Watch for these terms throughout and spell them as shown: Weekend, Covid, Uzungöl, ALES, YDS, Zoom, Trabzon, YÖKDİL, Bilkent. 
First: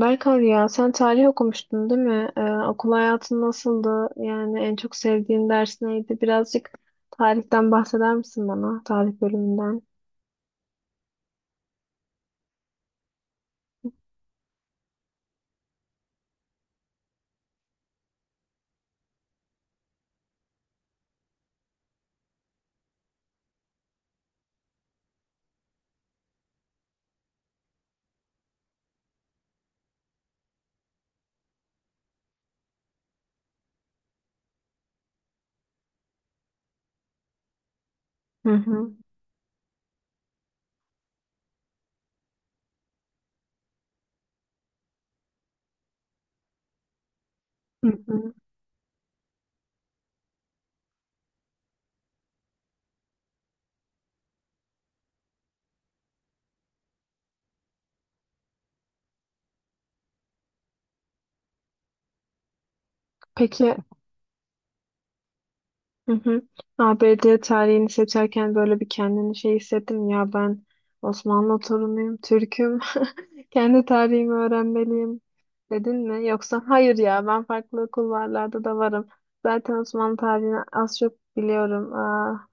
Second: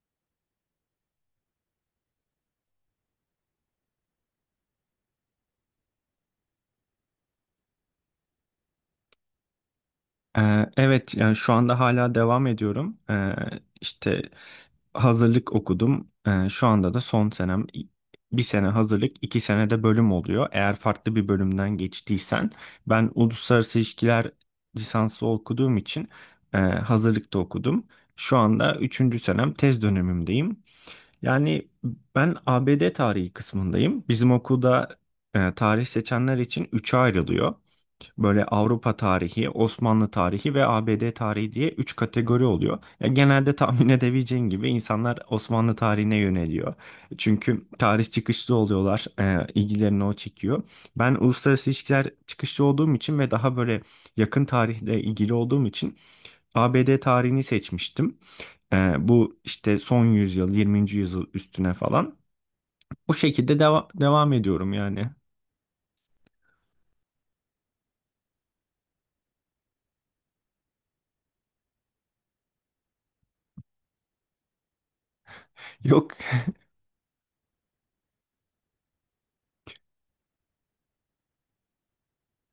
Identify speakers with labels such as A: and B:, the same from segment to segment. A: Berkan ya sen tarih okumuştun değil mi? Okul hayatın nasıldı? Yani en çok sevdiğin ders neydi? Birazcık tarihten bahseder misin bana? Tarih bölümünden.
B: Evet, yani şu anda hala devam ediyorum. İşte hazırlık okudum. Şu anda da son senem. Bir sene hazırlık, 2 sene de bölüm oluyor. Eğer farklı bir bölümden geçtiysen, ben uluslararası ilişkiler lisansı okuduğum için hazırlıkta okudum. Şu anda üçüncü senem tez dönemimdeyim. Yani ben ABD tarihi kısmındayım. Bizim okulda tarih seçenler için üçe ayrılıyor. Böyle
A: Hı hı.
B: Avrupa tarihi, Osmanlı tarihi ve ABD tarihi diye 3 kategori oluyor. Ya genelde tahmin edebileceğin gibi insanlar Osmanlı tarihine yöneliyor. Çünkü
A: Hı
B: tarih
A: hı.
B: çıkışlı oluyorlar, ilgilerini o çekiyor. Ben uluslararası ilişkiler çıkışlı olduğum için ve daha böyle yakın tarihle ilgili olduğum için ABD tarihini seçmiştim. Bu işte son yüzyıl, 20. yüzyıl üstüne falan. Bu şekilde
A: Peki.
B: devam ediyorum yani.
A: Hı hı. ABD tarihini seçerken böyle bir kendini şey hissettim ya ben Osmanlı torunuyum, Türk'üm, kendi tarihimi öğrenmeliyim dedin
B: Yok.
A: mi? Yoksa hayır ya ben farklı kulvarlarda da varım. Zaten Osmanlı tarihini az çok biliyorum. Aa,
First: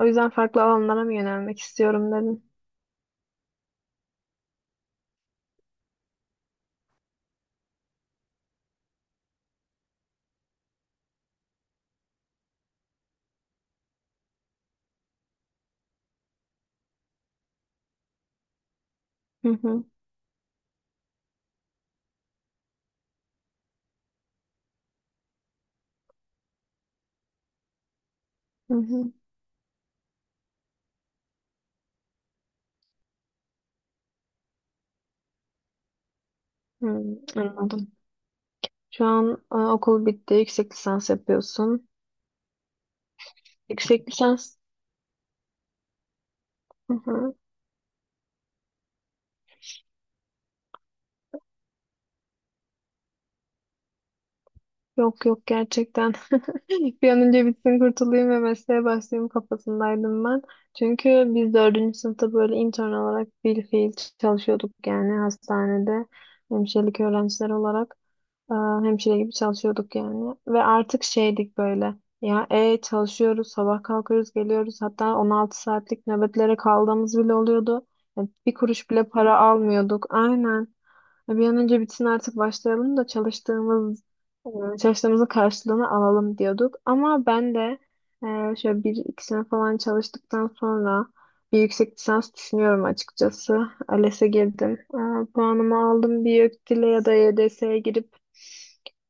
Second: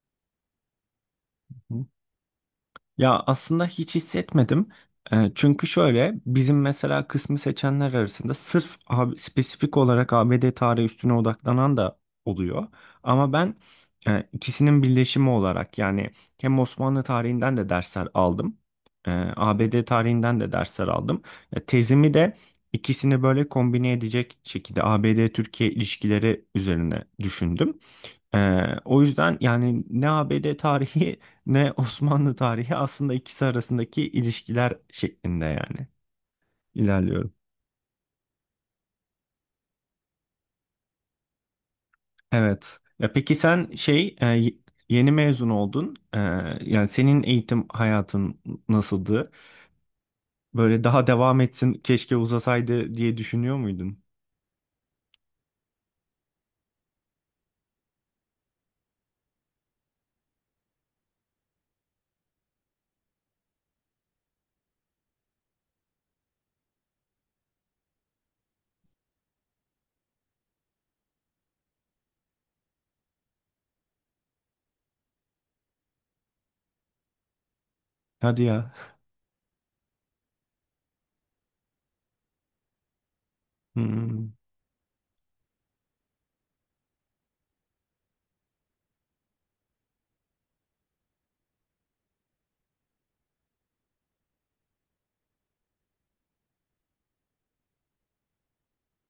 A: o yüzden farklı alanlara mı yönelmek istiyorum dedin.
B: Ya aslında hiç hissetmedim. Çünkü şöyle bizim mesela kısmı seçenler arasında sırf spesifik olarak ABD tarihi üstüne odaklanan da oluyor. Ama ben ikisinin birleşimi olarak yani hem Osmanlı tarihinden de dersler aldım. e,
A: Hı hı,
B: ABD tarihinden de dersler aldım. Ya, tezimi de ikisini böyle kombine edecek şekilde ABD-Türkiye ilişkileri üzerine düşündüm.
A: hı
B: O
A: hı.
B: yüzden yani ne ABD tarihi ne Osmanlı tarihi aslında ikisi arasındaki ilişkiler şeklinde yani
A: Hı,
B: ilerliyorum.
A: anladım. Şu an okul bitti, yüksek lisans yapıyorsun.
B: Evet. Ya peki sen
A: Yüksek
B: şey
A: lisans.
B: yeni mezun oldun. Yani
A: Hı
B: senin
A: hı.
B: eğitim hayatın nasıldı? Böyle daha devam etsin keşke uzasaydı diye düşünüyor muydun?
A: Yok yok, gerçekten. Bir an önce bitsin kurtulayım ve mesleğe başlayayım kafasındaydım ben. Çünkü biz dördüncü sınıfta böyle intern olarak bilfiil çalışıyorduk yani hastanede hemşirelik öğrenciler olarak e, hemşire gibi çalışıyorduk yani. Ve artık şeydik böyle, ya çalışıyoruz, sabah kalkıyoruz, geliyoruz, hatta 16 saatlik nöbetlere kaldığımız bile oluyordu. Yani
B: Hadi
A: bir
B: ya.
A: kuruş bile para almıyorduk, aynen. Bir an önce bitsin artık başlayalım da
B: Hmm.
A: e, çalıştığımızın karşılığını alalım diyorduk. Ama ben de şöyle bir iki sene falan çalıştıktan sonra bir yüksek lisans düşünüyorum açıkçası. ALES'e girdim. Puanımı aldım, bir YÖKDİL'e ya da YDS'ye girip,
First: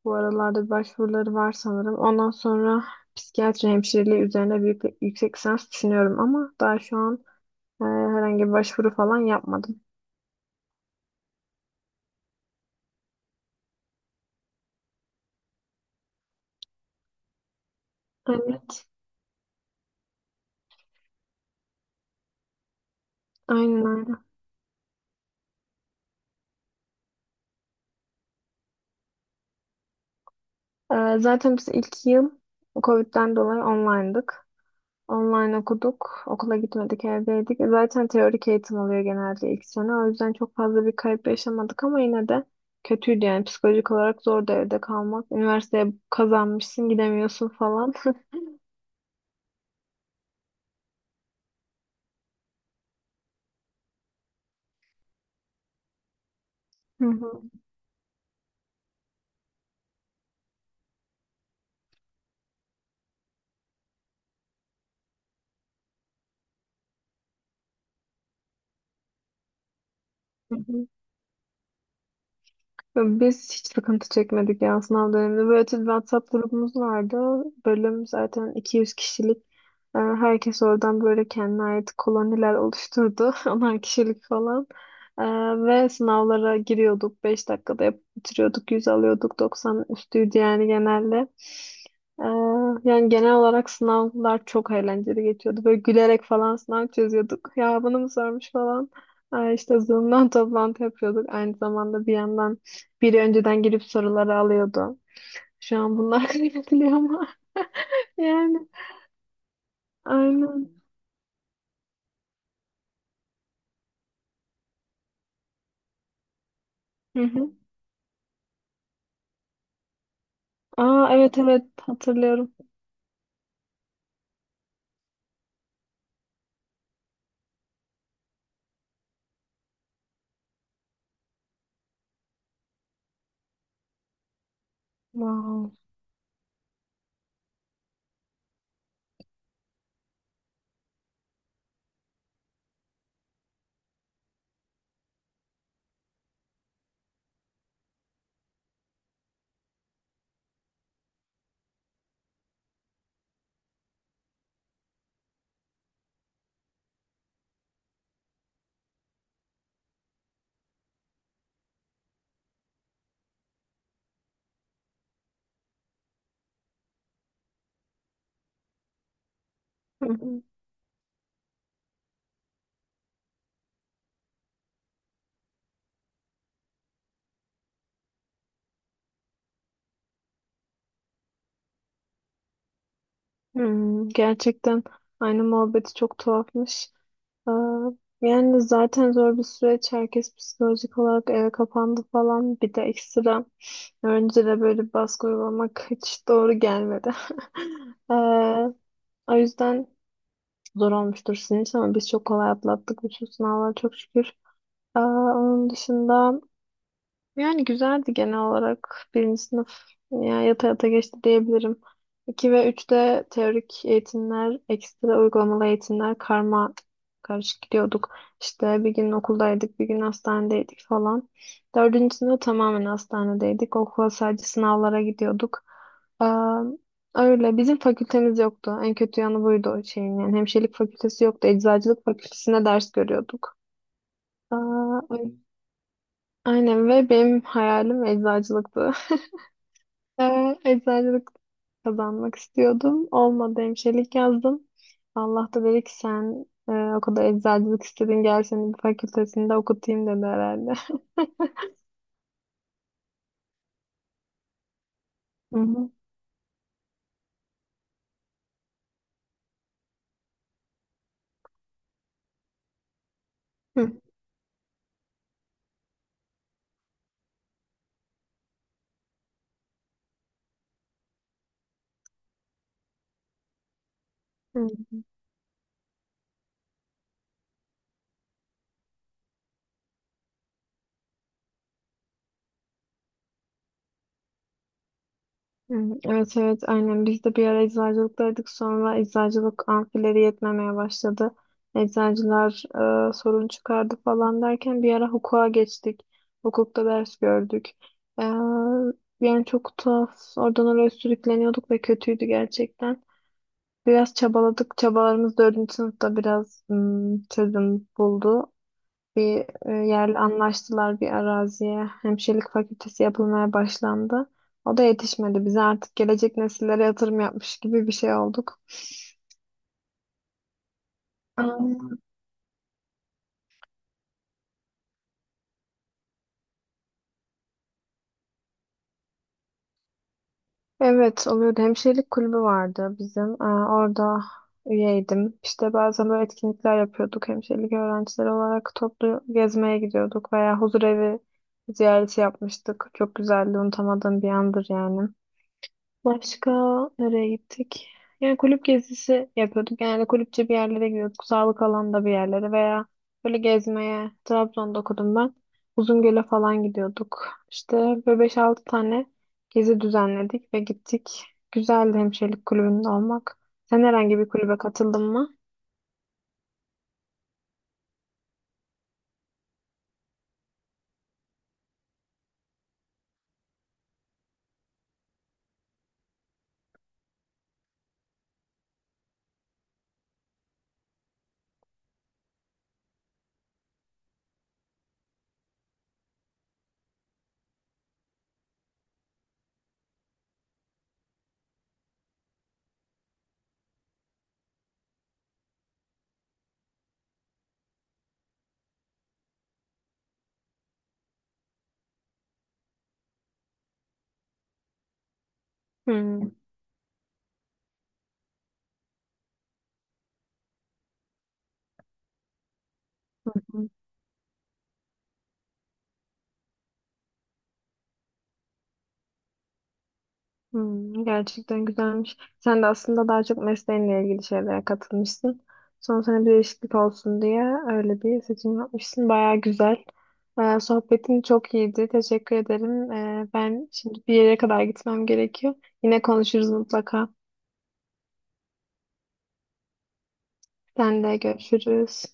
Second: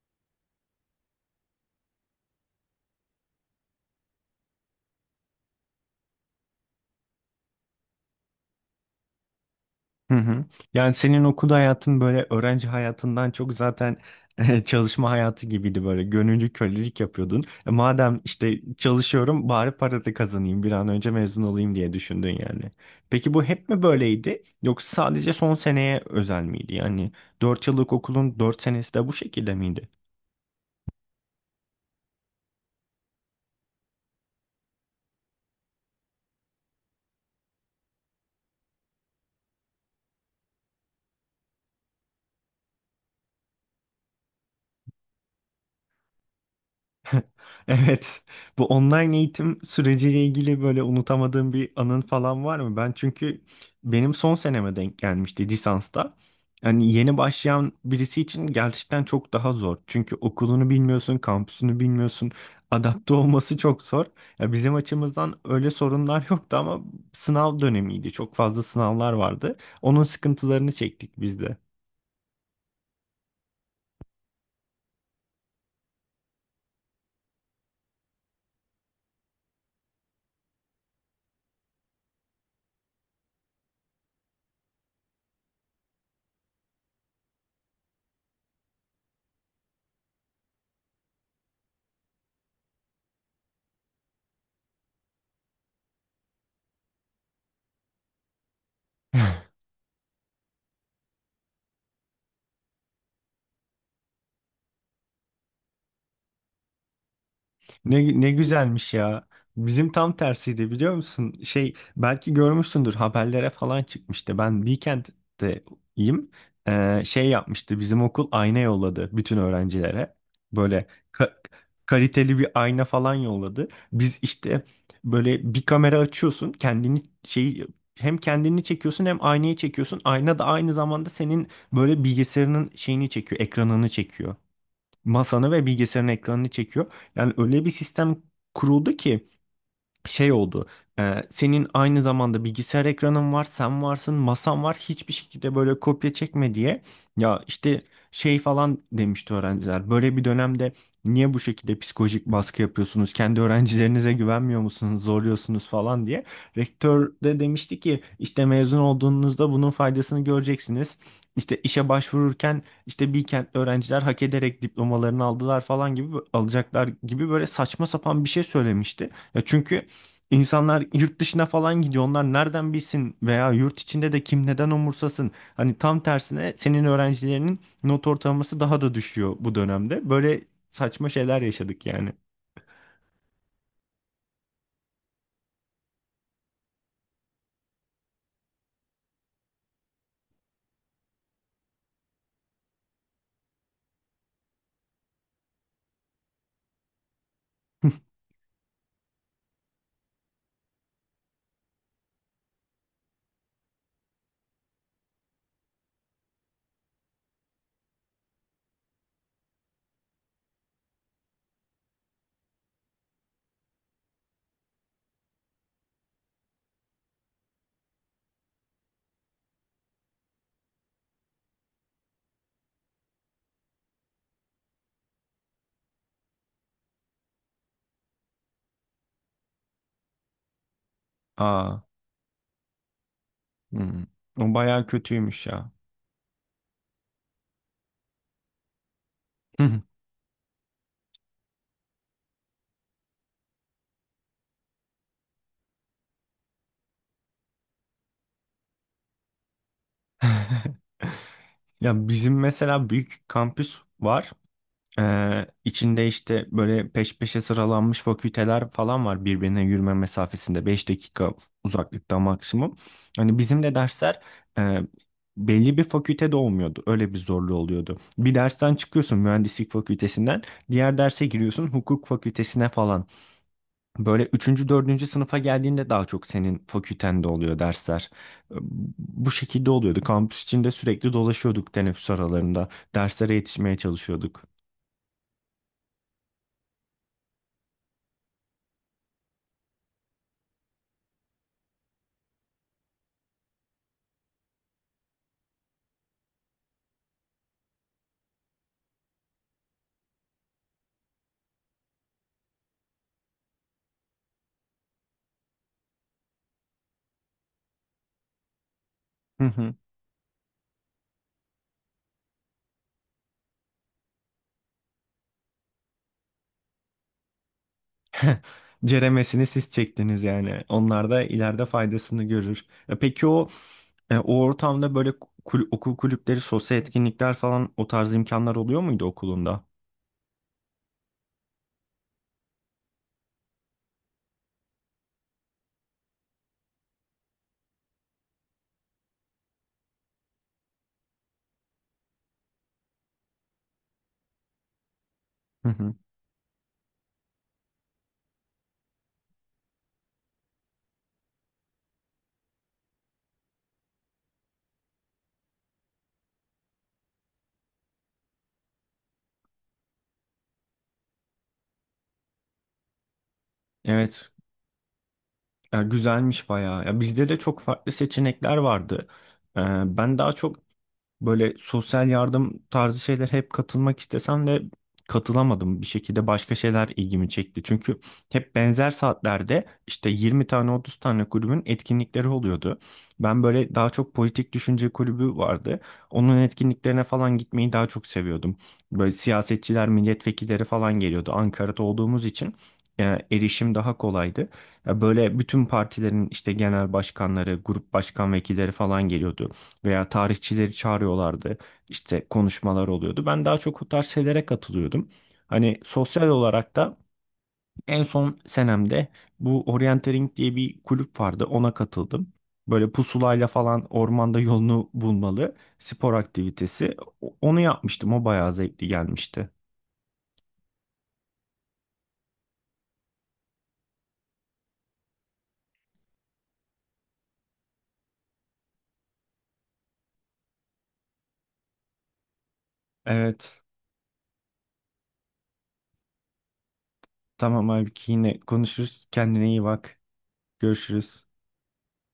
A: bu aralarda bir başvuruları var sanırım. Ondan sonra psikiyatri hemşireliği üzerine büyük bir yüksek lisans düşünüyorum ama daha şu an herhangi bir başvuru falan yapmadım.
B: Hı hı. Yani senin okul hayatın böyle öğrenci hayatından çok zaten çalışma hayatı gibiydi böyle gönüllü kölelik yapıyordun. Madem işte
A: Evet,
B: çalışıyorum bari para da kazanayım bir an önce mezun olayım diye düşündün yani. Peki bu hep mi
A: aynen öyle.
B: böyleydi yoksa sadece son seneye özel miydi? Yani 4 yıllık okulun 4 senesi de bu şekilde miydi?
A: Zaten biz ilk yıl Covid'den dolayı online'dık. Online okuduk. Okula gitmedik, evdeydik. Zaten teorik eğitim oluyor genelde ilk sene. O yüzden çok fazla bir kayıp yaşamadık ama yine de kötüydü yani. Psikolojik olarak zordu evde kalmak. Üniversiteye kazanmışsın, gidemiyorsun falan.
B: Evet. Bu online eğitim süreciyle ilgili böyle unutamadığım bir anın falan var mı? Ben çünkü benim son seneme denk gelmişti lisansta. Hani yeni
A: Hı
B: başlayan birisi için gerçekten çok daha zor. Çünkü okulunu bilmiyorsun, kampüsünü bilmiyorsun. Adapte olması çok zor. Ya bizim açımızdan öyle sorunlar yoktu ama sınav dönemiydi. Çok fazla sınavlar vardı. Onun sıkıntılarını
A: hı.
B: çektik biz.
A: Biz hiç sıkıntı çekmedik ya sınav döneminde. Böyle özel bir WhatsApp grubumuz vardı. Bölüm zaten 200 kişilik. Herkes oradan böyle kendine ait koloniler oluşturdu. Onar kişilik falan. Ee, Ve sınavlara giriyorduk. 5 dakikada yapıp bitiriyorduk. 100 alıyorduk. 90 üstüydü yani genelde. Ee, Yani genel olarak sınavlar çok eğlenceli geçiyordu. Böyle gülerek falan sınav çözüyorduk. Ya bunu mu sormuş falan. İşte Zoom'dan toplantı yapıyorduk. Aynı zamanda bir yandan biri önceden girip soruları alıyordu. Şu an bunlar kaybediliyor ama.
B: Ne
A: Yani
B: güzelmiş ya. Bizim tam tersiydi
A: aynen.
B: biliyor musun? Şey belki görmüşsündür haberlere falan çıkmıştı. Ben Weekend'deyim.
A: Hı
B: Şey
A: hı.
B: yapmıştı bizim okul, ayna yolladı bütün öğrencilere. Böyle
A: Aa,
B: ka-
A: evet evet,
B: kaliteli bir
A: hatırlıyorum.
B: ayna falan yolladı. Biz işte böyle bir kamera açıyorsun, kendini şey, hem kendini çekiyorsun hem aynayı çekiyorsun. Ayna da aynı zamanda senin böyle bilgisayarının şeyini çekiyor, ekranını çekiyor, masanı ve
A: Wow.
B: bilgisayarın ekranını çekiyor. Yani öyle bir sistem kuruldu ki şey oldu. Senin aynı zamanda bilgisayar ekranın var, sen varsın, masan var. Hiçbir şekilde böyle kopya çekme diye. Ya işte şey falan demişti öğrenciler. Böyle bir dönemde niye bu şekilde psikolojik baskı yapıyorsunuz? Kendi öğrencilerinize güvenmiyor musunuz? Zorluyorsunuz falan diye. Rektör de demişti ki işte mezun olduğunuzda bunun faydasını göreceksiniz. İşte işe başvururken işte Bilkentli öğrenciler hak ederek diplomalarını aldılar falan gibi alacaklar gibi böyle saçma sapan bir şey söylemişti. Ya çünkü
A: Hı hı.
B: İnsanlar yurt dışına falan gidiyor. Onlar nereden bilsin veya yurt içinde de kim neden umursasın? Hani tam tersine senin öğrencilerinin not ortalaması daha da düşüyor bu dönemde. Böyle saçma şeyler yaşadık yani.
A: Hmm, gerçekten, aynı muhabbeti, çok tuhafmış. Aa, yani zaten zor bir süreç. Herkes psikolojik olarak eve kapandı falan. Bir de ekstra öğrencilere böyle bir baskı uygulamak hiç doğru gelmedi. Ee, O yüzden zor olmuştur sizin için ama biz çok kolay atlattık, bütün sınavlar, çok şükür. Aa, onun dışında yani güzeldi genel olarak. Birinci sınıf yani yata yata geçti diyebilirim. İki ve üçte teorik eğitimler, ekstra uygulamalı eğitimler karma karışık gidiyorduk. İşte bir gün okuldaydık, bir gün hastanedeydik falan. Dördüncü sınıf tamamen hastanedeydik. Okula sadece sınavlara gidiyorduk. Aa, öyle, bizim fakültemiz yoktu. En kötü yanı buydu o şeyin. Yani hemşirelik fakültesi yoktu.
B: Aa,
A: Eczacılık fakültesine ders görüyorduk.
B: hmm. O bayağı
A: Aa,
B: kötüymüş ya.
A: aynen. Ve benim hayalim eczacılıktı. Eczacılık kazanmak istiyordum. Olmadı, hemşirelik yazdım. Allah da dedi ki sen o kadar eczacılık istedin, gel seni bir fakültesinde okutayım, dedi herhalde.
B: Ya bizim mesela büyük kampüs var.
A: Hı hı.
B: İçinde işte böyle peş peşe sıralanmış fakülteler falan var, birbirine yürüme mesafesinde 5 dakika uzaklıkta maksimum. Hani bizim de
A: Hı.
B: dersler e, belli bir fakültede olmuyordu. Öyle bir zorluğu oluyordu. Bir dersten çıkıyorsun mühendislik fakültesinden, diğer derse giriyorsun hukuk fakültesine falan. Böyle
A: Hı.
B: üçüncü dördüncü sınıfa geldiğinde daha çok senin fakültende oluyor dersler. Ee, Bu şekilde oluyordu. Kampüs içinde sürekli dolaşıyorduk teneffüs aralarında. Derslere yetişmeye çalışıyorduk.
A: Hmm, evet evet, aynen biz de bir ara eczacılıktaydık, sonra eczacılık amfileri yetmemeye başladı. Eczacılar sorun çıkardı falan derken bir ara hukuka geçtik. Hukukta ders gördük. E, Yani çok tuhaf, oradan oraya sürükleniyorduk ve kötüydü gerçekten. Biraz çabaladık, çabalarımız dördüncü sınıfta biraz çözüm buldu, bir yerle anlaştılar, bir araziye. Hemşirelik fakültesi yapılmaya başlandı. O da yetişmedi. Bize artık gelecek nesillere yatırım yapmış gibi bir şey olduk.
B: Ceremesini siz çektiniz yani. Onlar da
A: Aa,
B: ileride faydasını görür. Peki o ortamda böyle okul kulüpleri, sosyal etkinlikler falan o tarz imkanlar oluyor muydu okulunda?
A: evet, oluyordu. Hemşirelik kulübü vardı bizim. Aa, orada üyeydim. İşte bazen böyle etkinlikler yapıyorduk. Hemşirelik öğrencileri olarak toplu gezmeye gidiyorduk veya huzur evi ziyareti yapmıştık. Çok güzeldi. Unutamadığım bir andır yani.
B: Hı hı.
A: Başka nereye gittik? Yani kulüp gezisi yapıyorduk. Genelde kulüpçe bir yerlere gidiyorduk. Sağlık alanında bir yerlere veya böyle gezmeye. Trabzon'da okudum ben. Uzungöl'e falan gidiyorduk. İşte böyle beş altı tane gezi düzenledik ve gittik. Güzeldi hemşirelik kulübünde olmak. Sen herhangi bir
B: Evet,
A: kulübe katıldın mı?
B: ya güzelmiş bayağı. Ya bizde de çok farklı seçenekler vardı. E, Ben daha çok böyle sosyal yardım tarzı şeyler hep katılmak istesem de katılamadım. Bir şekilde başka şeyler ilgimi çekti. Çünkü hep benzer saatlerde işte 20 tane 30 tane kulübün etkinlikleri oluyordu. Ben böyle daha çok politik düşünce kulübü vardı. Onun etkinliklerine falan gitmeyi daha çok seviyordum. Böyle siyasetçiler, milletvekilleri falan geliyordu. Ankara'da olduğumuz için e, erişim daha kolaydı. Ya böyle bütün partilerin işte genel başkanları, grup başkan vekilleri falan geliyordu veya tarihçileri çağırıyorlardı. İşte konuşmalar oluyordu. Ben daha çok o tarz şeylere katılıyordum. Hani sosyal
A: Hmm.
B: olarak da en son senemde bu orienteering diye bir kulüp vardı. Ona katıldım. Böyle pusulayla falan ormanda yolunu bulmalı spor aktivitesi. Onu yapmıştım. O bayağı zevkli gelmişti.
A: Hmm, gerçekten güzelmiş. Sen de aslında daha çok mesleğinle ilgili şeylere katılmışsın. Son sene bir değişiklik olsun diye öyle bir seçim yapmışsın. Baya güzel. Sohbetin çok iyiydi. Teşekkür ederim.
B: Evet.
A: Ben şimdi bir yere kadar gitmem gerekiyor. Yine konuşuruz mutlaka.
B: Tamam abi yine konuşuruz. Kendine iyi bak.
A: Sen de
B: Görüşürüz.
A: görüşürüz.